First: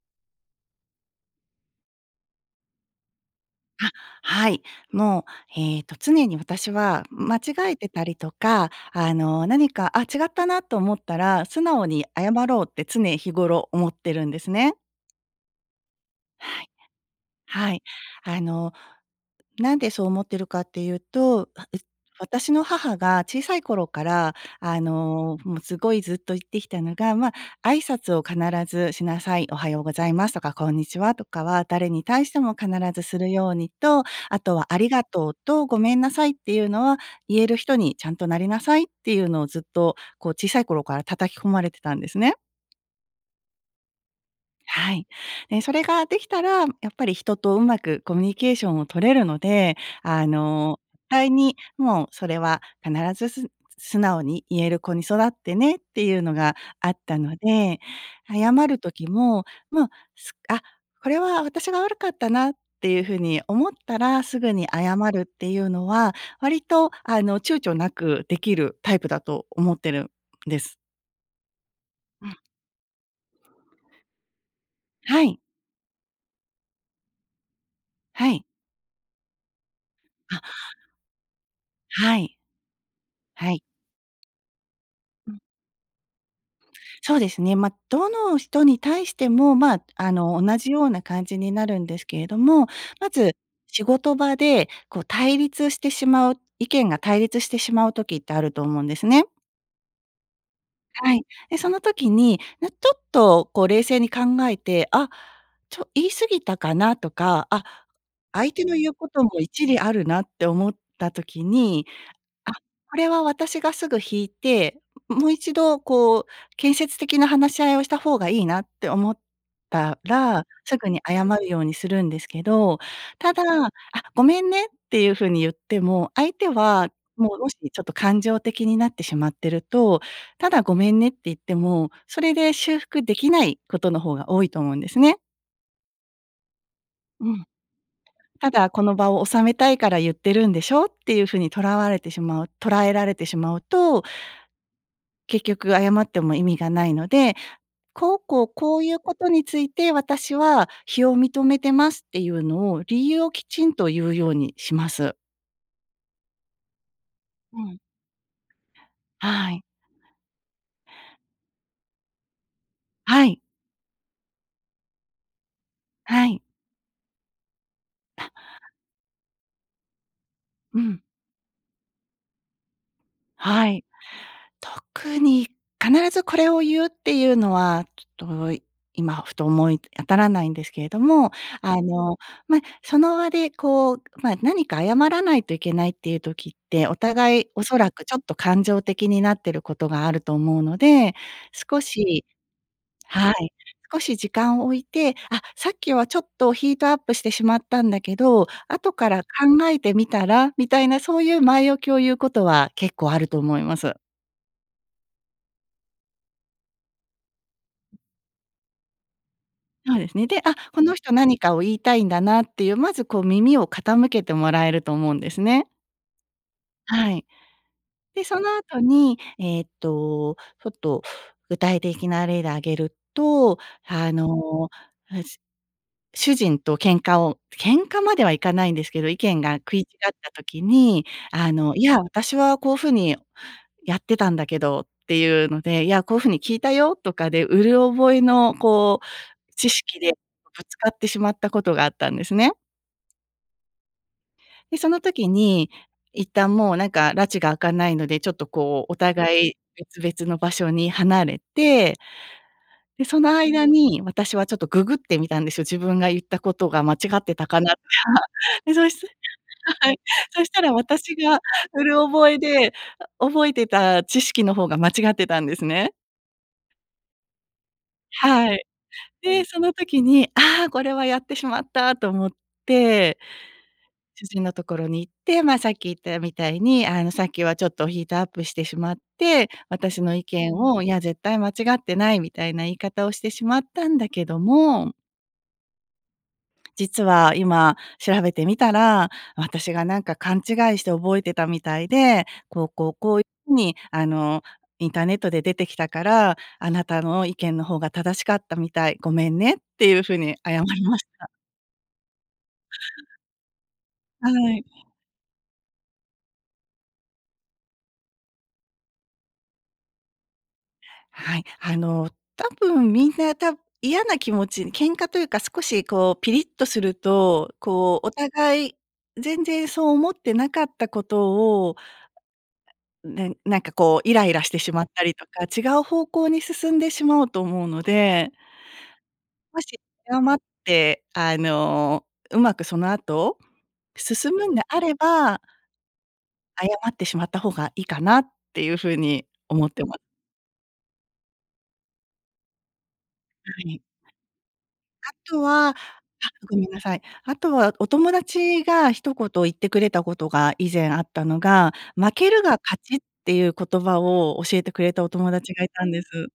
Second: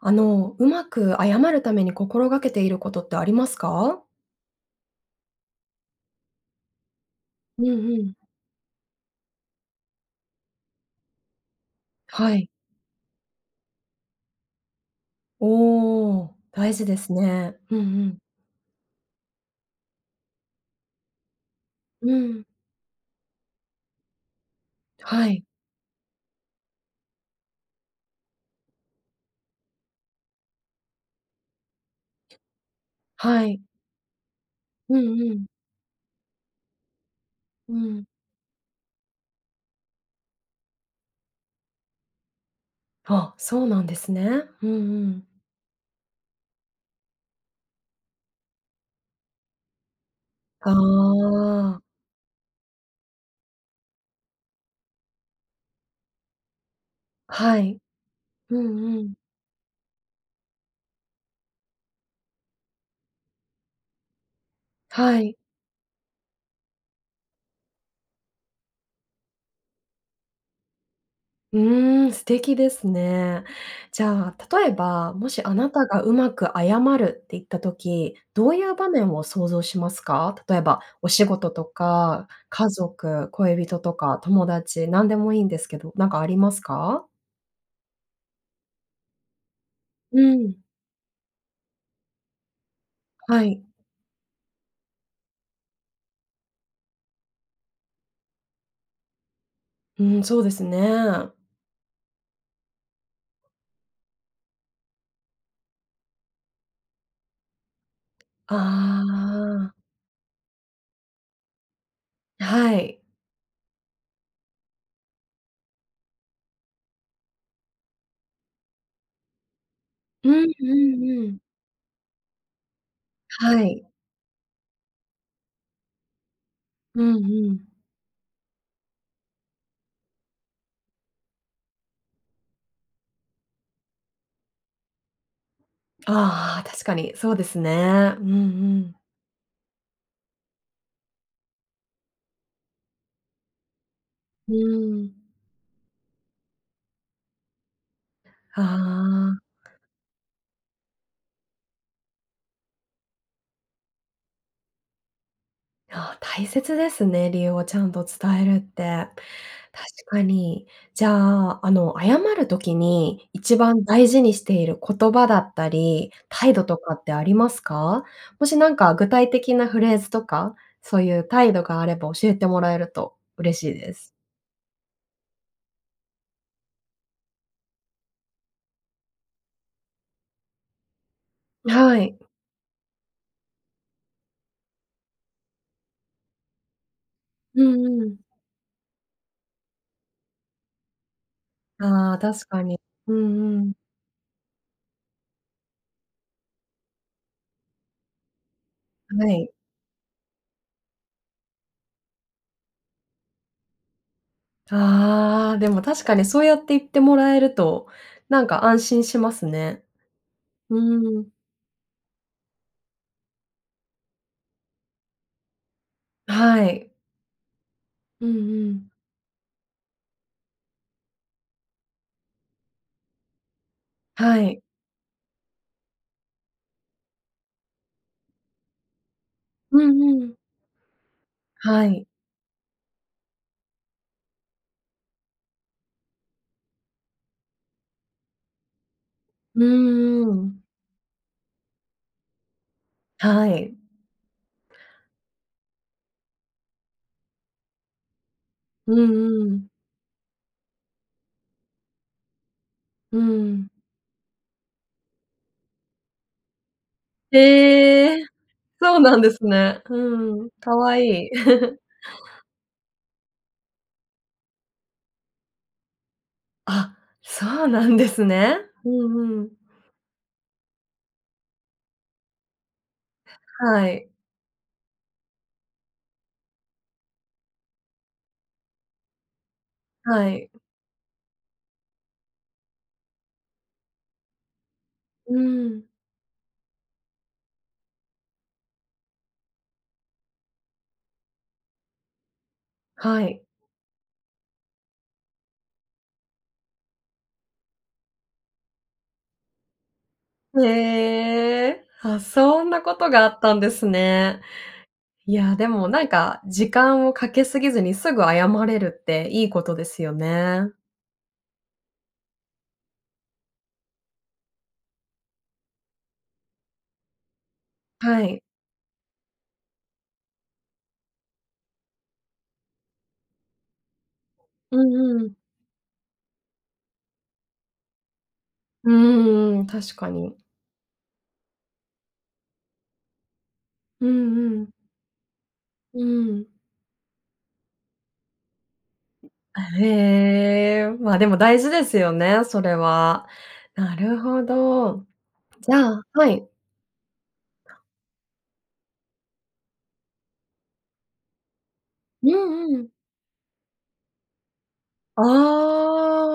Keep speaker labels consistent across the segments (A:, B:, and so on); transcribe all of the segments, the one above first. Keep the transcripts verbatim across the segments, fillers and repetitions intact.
A: あの、うまく謝るために心がけていることってあります
B: あ、
A: か？
B: はい。もう、えっと、常に私は、うん、間
A: うんう
B: 違えてた
A: ん。
B: りとか、あの、なにか「あ、違ったな」と思ったら「素直に謝
A: はい。
B: ろう」って、常日頃思ってるんですね。
A: おお、
B: はい。
A: 大事ですね。
B: は
A: うんう
B: い。
A: ん。
B: あの、なんでそう思ってるかっていうと、あ、う
A: うん。
B: 私の母が、小さい頃から、あ
A: は
B: の、
A: い。
B: もうすごいずっと言ってきたのが、まあ、「挨拶を必ずしなさい。おはようございますとか、こんにちはとかは、誰に対しても必ずする
A: は
B: よう
A: い。
B: に」と、あとは、「あり
A: う
B: が
A: んう
B: とう
A: ん。
B: と、ごめんなさいっていうのは、言える
A: う
B: 人に
A: ん。
B: ちゃんとなりなさい」っていうのをずっと、こう、小さい頃から叩き込まれてたんですね。
A: あ、そうなんですね。うん、う
B: はい。
A: ん。
B: え、それができたら、やっぱり人と上手くコミュニケーションを取れるので、あ
A: が
B: の、ったいに、
A: あ。
B: もうそれは必ず、すん素直に言える子に育ってねっていうのがあったの
A: はい。
B: で、謝
A: う
B: る
A: んう
B: 時
A: ん。
B: も、まあ、す「あ、これは私が悪かったな」っていう風に思ったらすぐに謝
A: は
B: るっ
A: い。
B: ていうのは、割と、あの、躊躇なくできるタイプだと思ってるんです。
A: うーん、素
B: うん。
A: 敵ですね。じゃあ、例えば、
B: は
A: も
B: い。
A: しあなたがうまく謝るって言った時、
B: はい。
A: どういう場面を想像しますか？
B: あ。
A: 例えば、お仕事と
B: は
A: か、
B: い。
A: 家族、
B: はい。
A: 恋人とか友達、何で
B: う
A: も
B: ん。
A: いいんですけど、なんかありますか？
B: そうですね。ま、どの人に対しても、ま、あ
A: う
B: の、
A: ーん。
B: 同じような感じになるんですけれども。まず、
A: はい。
B: 仕事場で、こう、対立してしまう意見が対立してしまう時ってあると思うんですね。
A: うん、そうですね。
B: はい。で、その時に、なちょっと、こう、冷静に考えて「あ、ちょ、言い過ぎたかな？」とか「あ、相手の言うことも
A: あ
B: 一
A: あ。
B: 理あるな」って思った時に、あ、
A: は
B: こ
A: い。
B: れは私がすぐ引いて、ももう一度こう、建設的な話し合いをした方がいいなって思った
A: うん
B: ら、
A: う
B: すぐに
A: んう
B: 謝
A: ん。
B: るようにするんですけど。ただ、
A: は
B: あ、
A: い。
B: ごめんねっていう風に言っても、相手は、
A: うんう
B: もう、もし、
A: ん。
B: ちょっと感情的になってしまってると、ただ、ごめんねって言っても、それで修復できないことの方が多いと思うんですね。
A: ああ、確かにそ
B: う
A: う
B: ん。
A: ですね。うんう
B: ただ、この
A: ん。
B: 場を収めたいから言ってるんでしょっていう風にとらわれてしまう捉えられてしまうと、
A: うーん。
B: 結局謝っても意味がないので、こうこう、
A: あ
B: こういうことについ
A: あ。
B: て私は非を認めてますっていうのを、理由をきちんと言うようにします。
A: ああ、大切ですね、理由
B: う
A: をち
B: ん。
A: ゃんと伝えるって。
B: はい。
A: 確かに。じゃあ、あの、謝る時
B: は
A: に
B: い。
A: 1番大事にしている言葉だったり、
B: はい。
A: 態度とかってありますか？もしなんか具体的なフレーズとか、
B: う
A: そ
B: ん。
A: ういう態度があれば教えてもらえると嬉
B: は
A: しい
B: い。
A: です。
B: 特に、必ずこれを言うっていうのは、ちょっと、今ふと思い当たらないんですけれども、あ
A: はい。
B: の、ま、その場で、こう、まあ、何か謝らないといけないっていう時って、お互い、
A: う
B: おそら
A: ん
B: く
A: う
B: ち
A: ん。
B: ょっと感情的になってることがあると思うので、少
A: ああ、
B: し
A: 確かに。う
B: はい。
A: んうん。
B: 少し時間を置いて、あ、さっきはちょっとヒートアップしてしまったんだけど、後から
A: はい。
B: 考えてみたら、みたいな、そういう前置きを言うことは結構あると思います。
A: ああ、でも確かにそうやって言ってもらえると、なんか安心しますね。
B: そうですね。で、あ、
A: う
B: この人
A: ーん。
B: 何かを言いたいんだなっていう、まずこう、耳を傾けてもらえると思うんですね。
A: はい。
B: はい。で、
A: うん
B: そのあ
A: う
B: と
A: ん。
B: に、えっと、ちょっと具体的な例で挙げると、あ
A: はい。
B: の、あ、しゅ主人と喧嘩を喧嘩まではいかないんですけど、意見が食
A: う
B: い違っ
A: んう
B: た
A: ん。
B: 時に、あの、「い
A: は
B: や、
A: い。
B: 私はこう風にやってたんだけど」って言うので、「いや、こう風に聞いたよ」とかで、うる覚えのこう、
A: う
B: 知識で
A: ーん。
B: ぶつかってしまったことがあったんですね。
A: はい。
B: で、その時に、一旦もう、なんか埒が明かないので、ちょっとこう
A: う
B: お
A: んう
B: 互い
A: ん。
B: 別々の場所に離れてで、
A: う
B: その間
A: ん。
B: に私はちょっとググってみたんですよ、自分が言ったことが間違ってたかなって
A: へ
B: は
A: え、
B: あ。で、そ
A: そ
B: し
A: う
B: て
A: なんですね。
B: ははい。そ
A: う
B: し
A: ん、
B: た
A: 可
B: ら私
A: 愛い。
B: が うる覚えで、あ覚えてた知識の方が間違ってたんですね。
A: あ、そうなんです
B: は
A: ね。
B: い。
A: うんう
B: で、
A: ん。
B: その時に、ああ、これはやってしまったと思って
A: はい。
B: 主人のところに行って、ま、さっき言ったみたいに、「あの、さっきはちょっとヒートアップしてしまって、私の意
A: はい。
B: 見を、『いや、絶対間違ってない』みたいな言い方をしてしまったんだけども」
A: うーん。
B: 「実は、今調べてみたら私がなんか勘違いして覚えてたみたいで、こう、こう、
A: は
B: こい
A: い。
B: ふに、あの、インターネットで出てきたから、あなたの意見の方が正しかったみたい、ごめんね」っていう風に謝りました。
A: へえ、あ、そんなことがあったんです
B: は
A: ね。
B: い。
A: いや、でも、なんか、時間をかけすぎずにすぐ謝れるっていいことですよね。
B: はい。あの、多分みんな、た嫌な気持ち、喧嘩というか、少しこうピリッとすると、こう、お
A: はい。
B: 互い、全然そう思ってなかったことを、なんなんか、こう、イライラしてし
A: う
B: まったり
A: んう
B: と
A: ん。
B: か、違う方向に進んでしまうと思うので、
A: うーん、
B: も
A: うん、
B: し
A: 確か
B: 謝
A: に。
B: って、あの、うまくそのあと？
A: う
B: 進
A: ん、
B: む
A: う
B: んで
A: ん。
B: あれば
A: うん。
B: 謝ってしまった方がいいかなっていう風に
A: あ、
B: 思って
A: へ
B: ま
A: え、まあ、でも大事ですよね、それは。
B: はい。
A: なるほど。
B: あとは
A: じ
B: あ、
A: ゃあはい。
B: ごめんなさい。あとは、お友達が一言言ってくれたことが以前あったのが「負
A: う
B: けるが
A: ん、う
B: 勝
A: ん。
B: ち」っていう言葉を教えてくれたお
A: あ
B: 友達がいたんです。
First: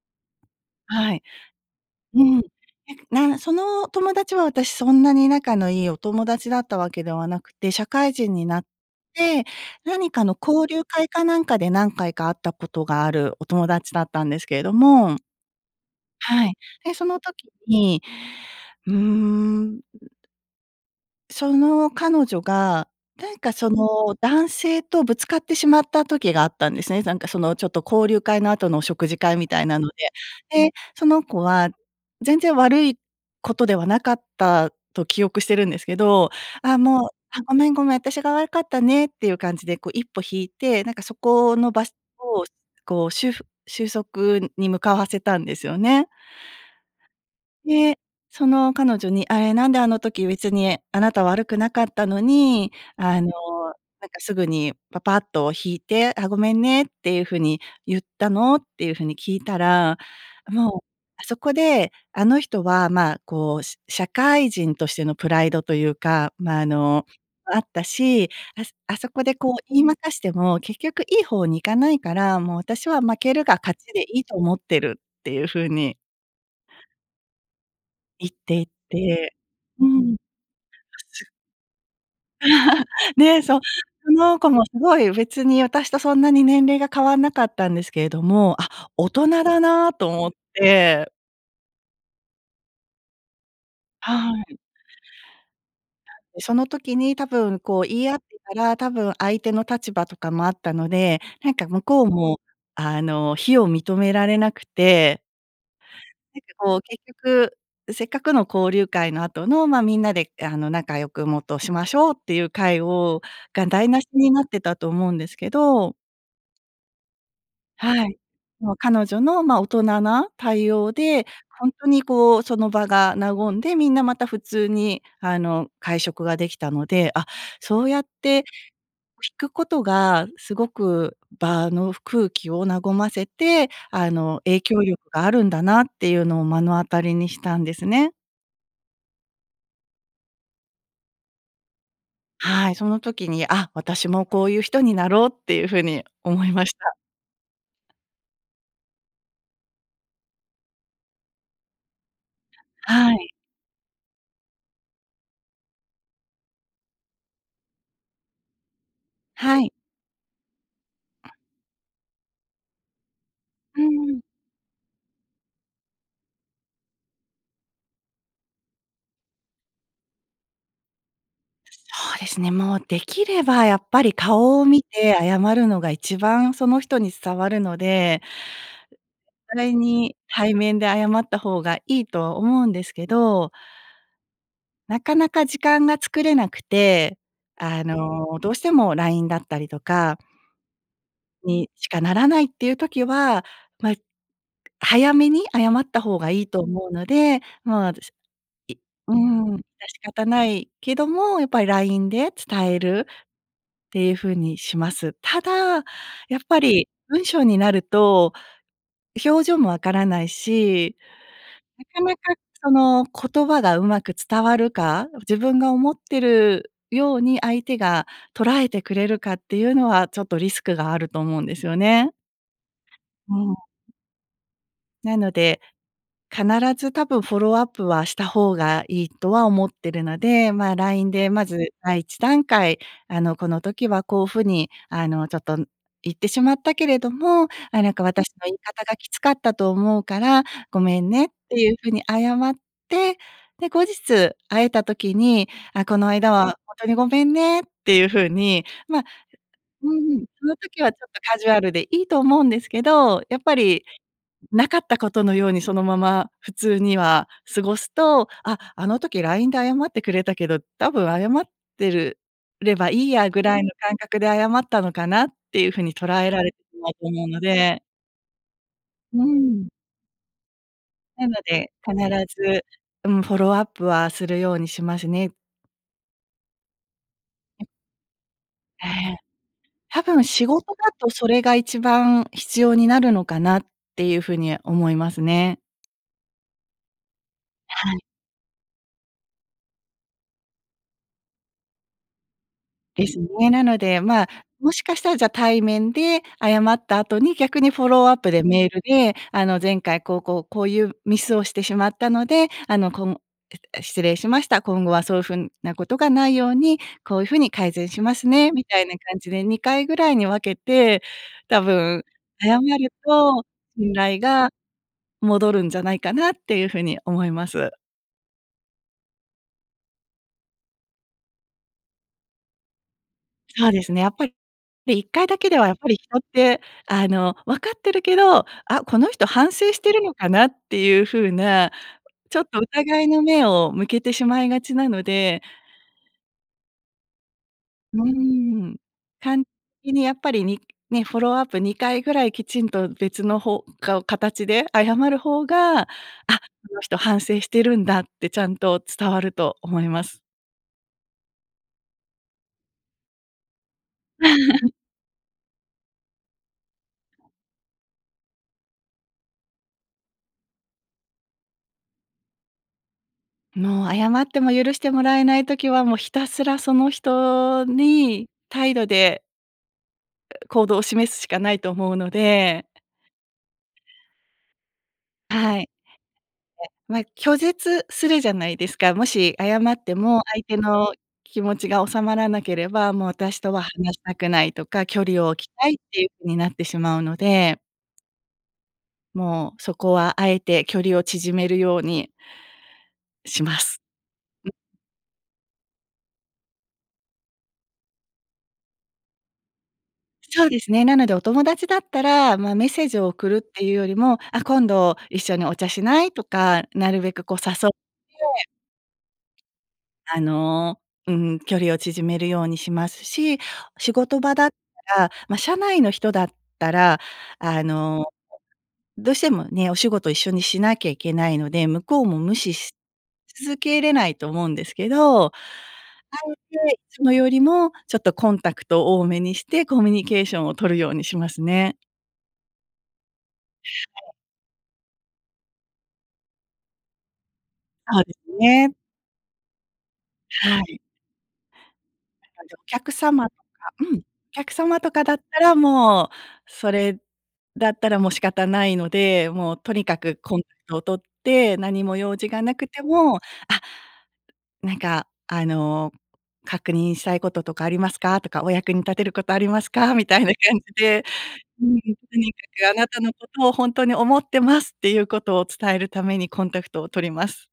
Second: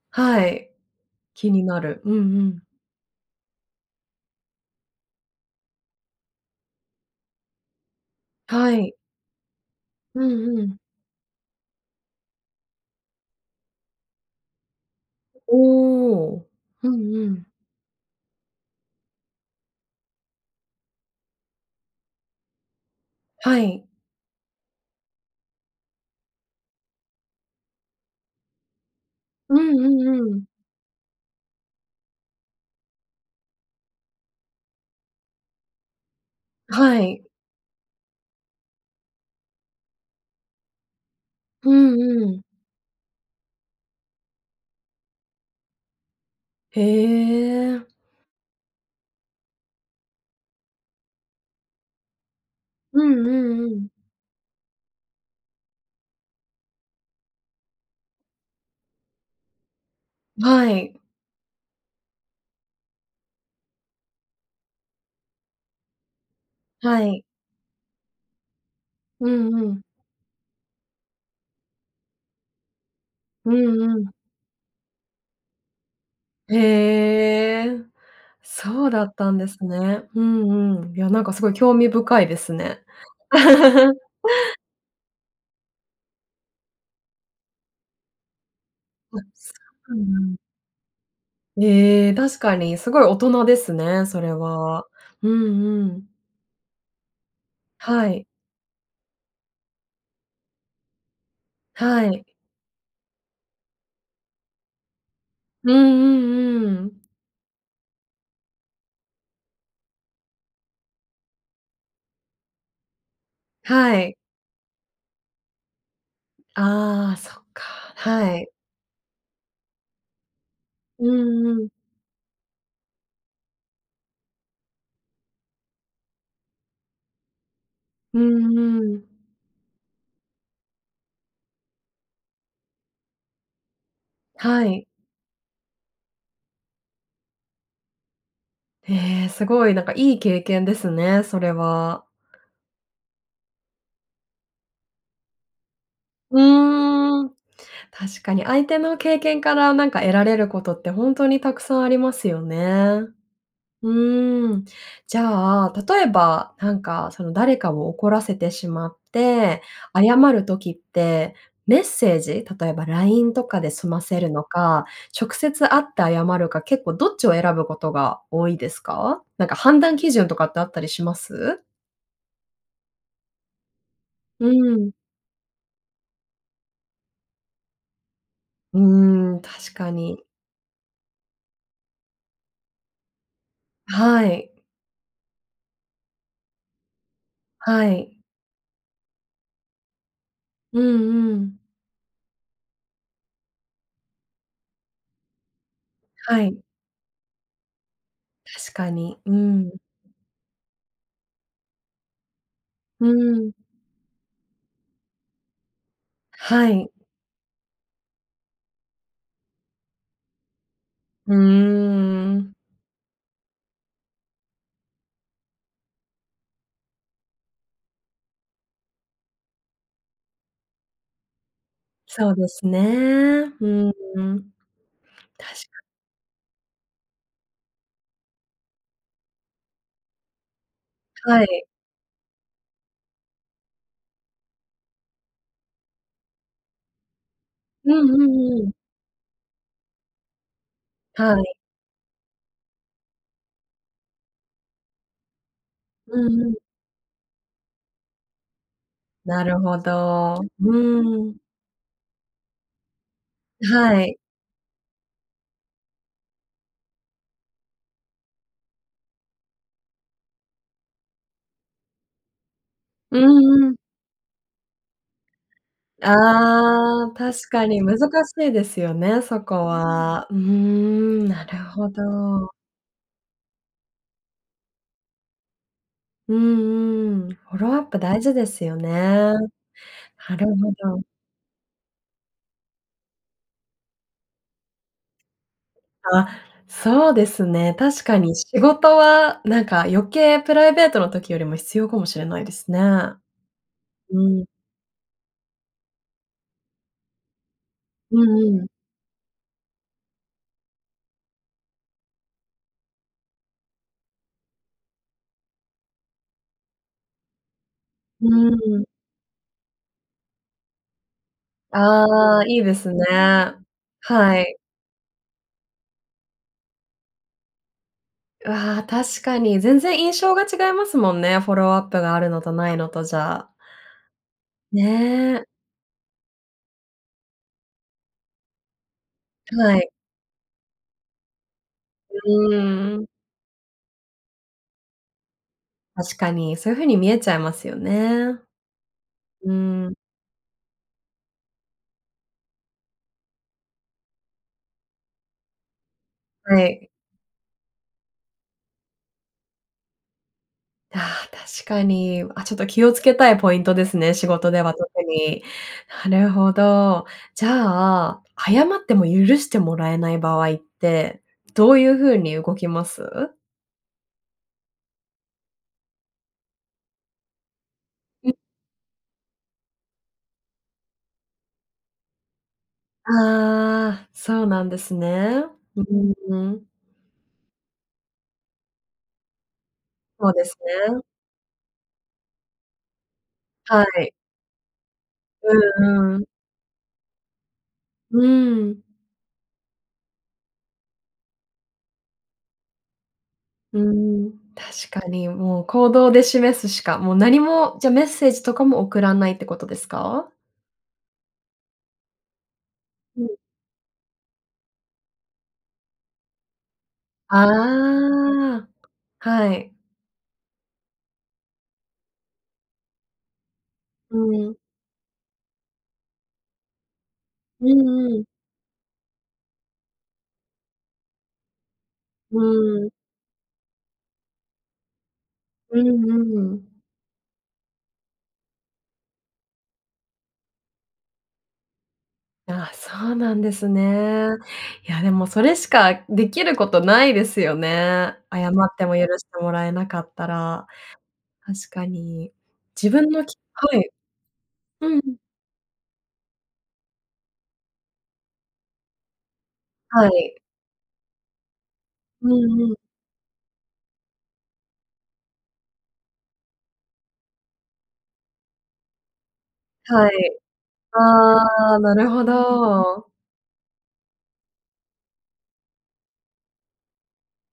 A: あ、はい、
B: はい。
A: 気になる。うん、
B: うん。
A: うん。
B: なんか、なその友達は、私、そんなに仲のいいお友達だったわけではなくて、社会人になっ
A: はい。
B: て、なに
A: う
B: かの
A: んう
B: 交
A: ん。
B: 流会かなんかで、何回か会ったことがあるお友達だったんですけれども
A: お
B: は
A: お。
B: い。
A: う
B: で、そ
A: ん
B: の
A: うん。
B: 時に、うーんその彼女が、なんか
A: は
B: そ
A: い。
B: の、男性とぶつかってしまった時があったんですね、なんかその、ちょっと、交流会の後の食事会み
A: う
B: たい
A: ん
B: な
A: う
B: ので。
A: んうん。
B: で、その子は全然悪いことではなかったと記憶してるんですけど「ああ、
A: は
B: もう、
A: い。
B: あ、ごめん、ごめん、私が悪かったね」っていう感じで、こう、一歩引いて、なんか、そこの
A: う
B: 場所
A: ん、うん。
B: を、こう、しゅうふ収束に向かわせたんですよね。
A: へえ。
B: で、その彼女に「あえ、なんであの時別にあなた悪くなかったのに、
A: う
B: あ
A: ん、
B: の、
A: うん、うん。
B: なんかすぐにパパッと引いて、『あ、ごめんね』っていう風に言ったの？」っていう風に聞いたら
A: は
B: 「もう、
A: い。
B: あそこで、あの人はまあ、こう、しゃ社会人としてのプライドというか、まあ、あ
A: は
B: の、
A: い。
B: あったし、あすあそこ
A: う
B: でこ
A: ん、
B: う、
A: う
B: 言
A: ん。
B: い負かしても結局いいほうに行かないから、もう私は負ける
A: う
B: が勝
A: ん、
B: ち
A: う
B: で
A: ん。
B: いいと思ってる」っていう風に
A: へえ、
B: 言ってい
A: そうだった
B: て。
A: んです
B: う
A: ね。
B: ん。
A: うん、うん。いや、なん
B: [unintelligible]
A: か、すごい興味深いですね。
B: ねえ、そう。その子も、すごい、別に、私とそんなに年齢が変わんなかったんですけれども「あ、大
A: わ！
B: 人
A: すか
B: だな」
A: うん
B: と
A: う
B: 思っ
A: ん。
B: て。
A: ええ、確かにすごい大人ですね、そ
B: は
A: れ
B: い。
A: は。うんうん。
B: で、その時に多分こう、言
A: は
B: い合って
A: い。
B: たら、多分、相手の立場とかもあったので、なんか向こ
A: は
B: う
A: い。
B: もあの、非を認められなくて。
A: うん
B: なんか
A: うんう
B: こう、
A: ん。
B: 結局、せっかくの交流会の後の、ま、みんなであの仲良く、もっとしましょうっていう会をが台
A: は
B: 無し
A: い。
B: になってたと思うんですけど。
A: ああ、そっか、
B: はい。
A: はい。
B: もう彼女の、ま、大人な対応
A: う
B: で、
A: んう
B: ほ
A: ん。
B: んとにこう、その場が和んで、みんなまた普通に、あの会食ができたので、あ、そうやっ
A: う
B: て引
A: んうん。
B: くことが、すごく場のふ空気を和ませて、あの影
A: は
B: 響
A: い。
B: 力があるんだなっていうのを目の当たりにしたんですね。
A: ええ、すごい、なんかいい経験ですね、それは。
B: はい、その時に「あ、私もこういう人になろう」っていう風に
A: う
B: 思いました。
A: ーん、確かに相手の経験から何か得られることって、ほんとにたくさんありますよね。
B: はい。
A: うーん。じゃあ、例えば、なんかその誰かを怒らせてしまっ
B: は
A: て、
B: い。
A: 謝る時って、メッセージ、例えば LINE とかで
B: う
A: 済ませ
B: ん。
A: るのか、直接会って謝るか、結構どっちを選ぶことが多いですか？なんか、判断基準とかってあったりします？
B: そうですね、もうできればやっぱり、
A: う
B: 顔を見
A: ん。
B: て謝るのが一番その人に伝わるので
A: うーん、
B: お互
A: 確
B: い
A: か
B: に
A: に。
B: 対面で謝った方がいいとは思うんですけど。
A: はい。
B: なかなか時間が作れなくて、あ
A: はい。
B: の、どうしても LINE だったりとか
A: うんうん。
B: にしかならないっていう時は、ま、早めに謝った方が
A: は
B: いい
A: い。
B: と思うので、ま、私い
A: 確か
B: う
A: に、う
B: ん、致
A: ん。
B: し方ないけども、やっぱり LINE で伝え
A: う
B: るっ
A: ん。
B: ていう風にします。ただ、やっぱ
A: は
B: り
A: い。
B: 文章になると、表情も分からないし、
A: うー
B: なかなか
A: ん。
B: その言葉が上手く伝わるか、自分が思ってるように相手が捉えてくれるかっていうのは、ちょっとリスクがあると思うんですよね。
A: そうですね、
B: う
A: う
B: ん。
A: ーん、
B: なの
A: た
B: で、
A: し [unintelligible]
B: 必ず多分フォローアップはした方がいいとは思ってるので、ま、LINE で
A: は
B: ま
A: い。
B: ず第一段階、あの、「この時はこう風にあの、ちょっと言ってしまったけれども、あ、な
A: う
B: んか
A: ん
B: 私
A: う
B: の言い
A: んうん。
B: 方がきつかったと思うから、ごめんね」っ
A: はい。
B: ていう風に謝って、で、後日、会えた時に、「あ、この
A: う
B: 間
A: ん
B: は
A: うん。
B: ほんとにごめんね」っていう風に、ま
A: なるほ
B: うんうん、
A: ど。
B: その
A: う
B: 時はちょっと
A: ーん。
B: カジュアルでいいと思うんですけど、やっぱり
A: はい。
B: なかったことのように、そのまま普通には過ごすと、「あ、あの時 LINE で謝ってくれたけど、多分謝ってるればいい
A: う
B: やぐらい
A: んう
B: の
A: ん。
B: 感覚で謝ったのかな」っていう風に捉えられてしまう
A: あ
B: と
A: あ、
B: 思う
A: 確
B: の
A: か
B: で。
A: に難しいですよね、
B: う
A: そこ
B: ん。
A: は。うー
B: な
A: ん、
B: の
A: なる
B: で、
A: ほ
B: 必
A: ど。
B: ず、うん、フォローアップはするようにしますね。
A: うんうん。フォ
B: [unintelligible]
A: ローアップ大事ですよ
B: え
A: ね。
B: え。
A: な
B: 多分、
A: る
B: 仕
A: ほ
B: 事だ
A: ど。
B: とそれが一番必要になるのかなっていう風に思いますね。
A: あ、そうですね。
B: はい。
A: 確かに仕事は、なんか、余計プライベートの時よりも必要かもしれないですね。
B: ですね。なので、まあ、
A: うん。
B: もしかしたら、じゃ、対面で謝った後に、逆にフォローア
A: う
B: ップで
A: んう
B: メ
A: ん。
B: ールで、あの、前回こう、こう、こういうミスをしてしまったので、あの、こむえ、失礼しました。今後はそういうふんなことがないように、こういう風に改善しま
A: う
B: すね、
A: ー
B: みた
A: ん。
B: いな感じで、にかいぐらいに分けて、多分
A: ああ、い
B: 謝
A: い
B: る
A: ですね。
B: と、信頼
A: は
B: が
A: い。
B: 戻るんじゃないかなっていう風に思います。
A: わ、確かに。全然印象が違いますもんね。フォローアップがあるのとないのとじゃ。
B: そうですね、やっぱり。で、いっかいだ
A: ね。
B: けでは、やっぱり人って、あの、分かってるけど、あ、この人反省
A: は
B: し
A: い。
B: てるのかなっていう風な、ちょっ
A: う
B: と
A: ー
B: 疑
A: ん。
B: いの目を向けてしまいがちなので。
A: 確かに、そういう風に見えちゃいますよ
B: うー
A: ね。
B: ん。たん
A: うー
B: い
A: ん。
B: にやっぱりににフォローアップにかいぐらいきちんと別の方がお形で謝る方が、あ、
A: は
B: この
A: い。
B: 人反省してるんだってちゃんと伝わると思います。
A: ああ、確かに。あ、ちょっと気を付けたいポイントですね、仕事で は特に。なるほど。じゃあ、謝っても許してもらえない場合って、どういう風に動きます？
B: もう、謝っても許してもらえない時は、もうひたすら、その人
A: う
B: に
A: ん。
B: 態度で行動を示すしかないと思うので。
A: ああ、そうなんですね。
B: はい。ね、
A: うん、うーん。
B: ま、拒絶するじゃないですか。もし謝っても、
A: そうで
B: 相
A: す
B: 手の
A: ね。
B: 気持ちが収まらなければ、もう私とは
A: は
B: 話し
A: い。
B: たくないとか、距離を置きたいっ
A: う
B: ていう
A: ん、うん。
B: 風になってしまうので。
A: うーん。
B: もうそこは、あえて距離を縮めるようにしま
A: う
B: す。
A: ーん、
B: うん。
A: 確かに。もう行動で示すしかもう何も、じゃ、メッセージとかも送らないってことですか？
B: そうですね。なので、お友達だったら、ま、メッセージを
A: う
B: 送
A: ん。
B: るっていうよりも、あ、今度一緒にお茶しない？とか、なるべくこう誘って
A: ああ、はい。
B: あの、うん。距離を縮めるようにしますし、仕
A: う
B: 事場だっ
A: ん。
B: たら、ま、社内の人だったら、あ
A: うん
B: の、
A: うん。
B: どうしてもね、お仕事一緒にしなきゃいけないので、向こうも無
A: う
B: 視し
A: ーん。
B: し続けれないと思うんですけど。あ
A: うんうんう
B: え
A: ん。
B: て、いつもよりも、ちょっとコンタクトを多めにして、コミュニケーションを取るようにしますね。
A: いや、そうなんですね。いや、でもそれしかできることないですよ
B: そうで
A: ね、
B: す
A: 謝
B: ね。
A: っても許してもらえなかった
B: は
A: ら、
B: い。
A: 確か
B: あ
A: に。
B: の、お
A: 自
B: 客
A: 分の
B: 様と
A: き
B: か
A: はい、
B: うん、客様と
A: う
B: かだ
A: ん。
B: ったらもう、それだったらもう仕方ないので、もうとにか
A: は
B: く
A: い。
B: コンタクトを取って、何も用
A: う
B: 事がな
A: ん
B: く
A: うん。
B: ても、あっ、なんか、あの、確認したいこととかありますか？とか、お役に立てることありますか？み
A: は
B: たいな
A: い。
B: 感じで、う
A: ああ、
B: ん、と
A: なるほ
B: にかくあなた
A: ど。
B: のことをほんとに思ってますっていうことを伝えるためにコンタクトを取ります。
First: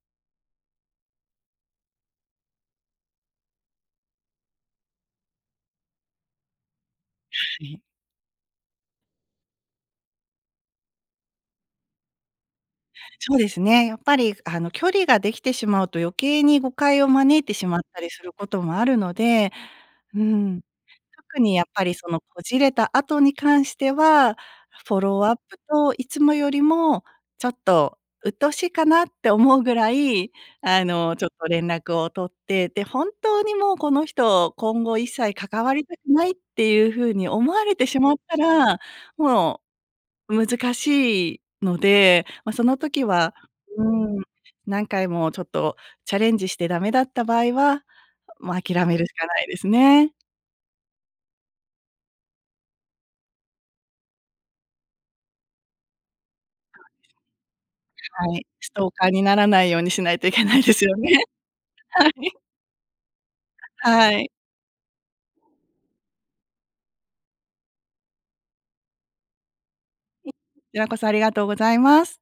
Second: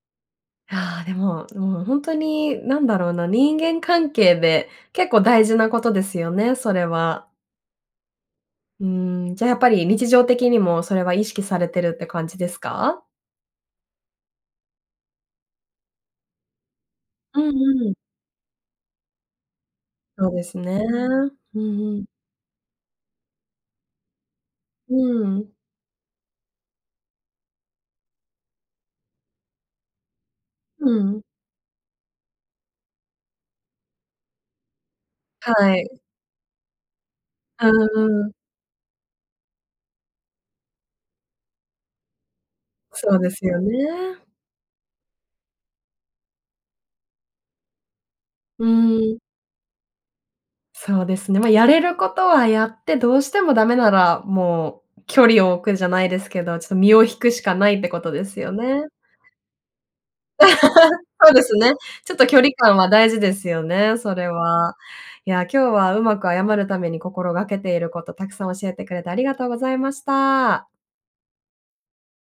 A: あ、でも、もうほんとに何だろうな、人間関係で結構大事なことですよね、それは。
B: はい。
A: うーん、じゃ、やっぱり日常的にもそれは意識されてるって感じですか？
B: そうですね、やっぱり、あの、距離ができてしまうと余計に誤解を招
A: う
B: いてしまっ
A: んうん。
B: たりすることもあるので、う
A: そうです
B: ん。
A: ね。
B: 特に
A: う
B: やっぱり
A: んうん。
B: そのこじれた後に関しては、
A: う
B: フォローアッ
A: ん。
B: プと、いつもよりもちょっとうっとうしいかなって思うぐらい、あ
A: うん
B: の、
A: ん。
B: ちょっと連絡を取って、で、本当にもうこの人、今後一切関わ
A: は
B: りた
A: い。
B: くないっていうふうに思わ
A: う
B: れてしまっ
A: んうん。
B: たら、もう、難しいので、ま、その時
A: そうで
B: は
A: すよ
B: う
A: ね。
B: ん、何回もちょっとチャレンジしてダメだった場合はもう
A: う
B: 諦めるし
A: ん。
B: かないですね。
A: そうですね。ま、やれることはやって、どうしてもダメならもう距離を置くじゃないですけど、ちょっ
B: そうです
A: と身を引くしかないってことで
B: ね。は
A: す
B: い、
A: よ
B: ス
A: ね。
B: トーカーにならないようにしないといけないですよ ね。
A: そうですね、
B: は
A: ち
B: い。
A: ょっと距離感は大事ですよね、
B: は
A: それ
B: い。
A: は。いや、今日はうまく謝るために心がけていること、たくさん教えてくれてありがとうございまし
B: [unintelligible] こ
A: た。
B: ちらこそありがとうございます。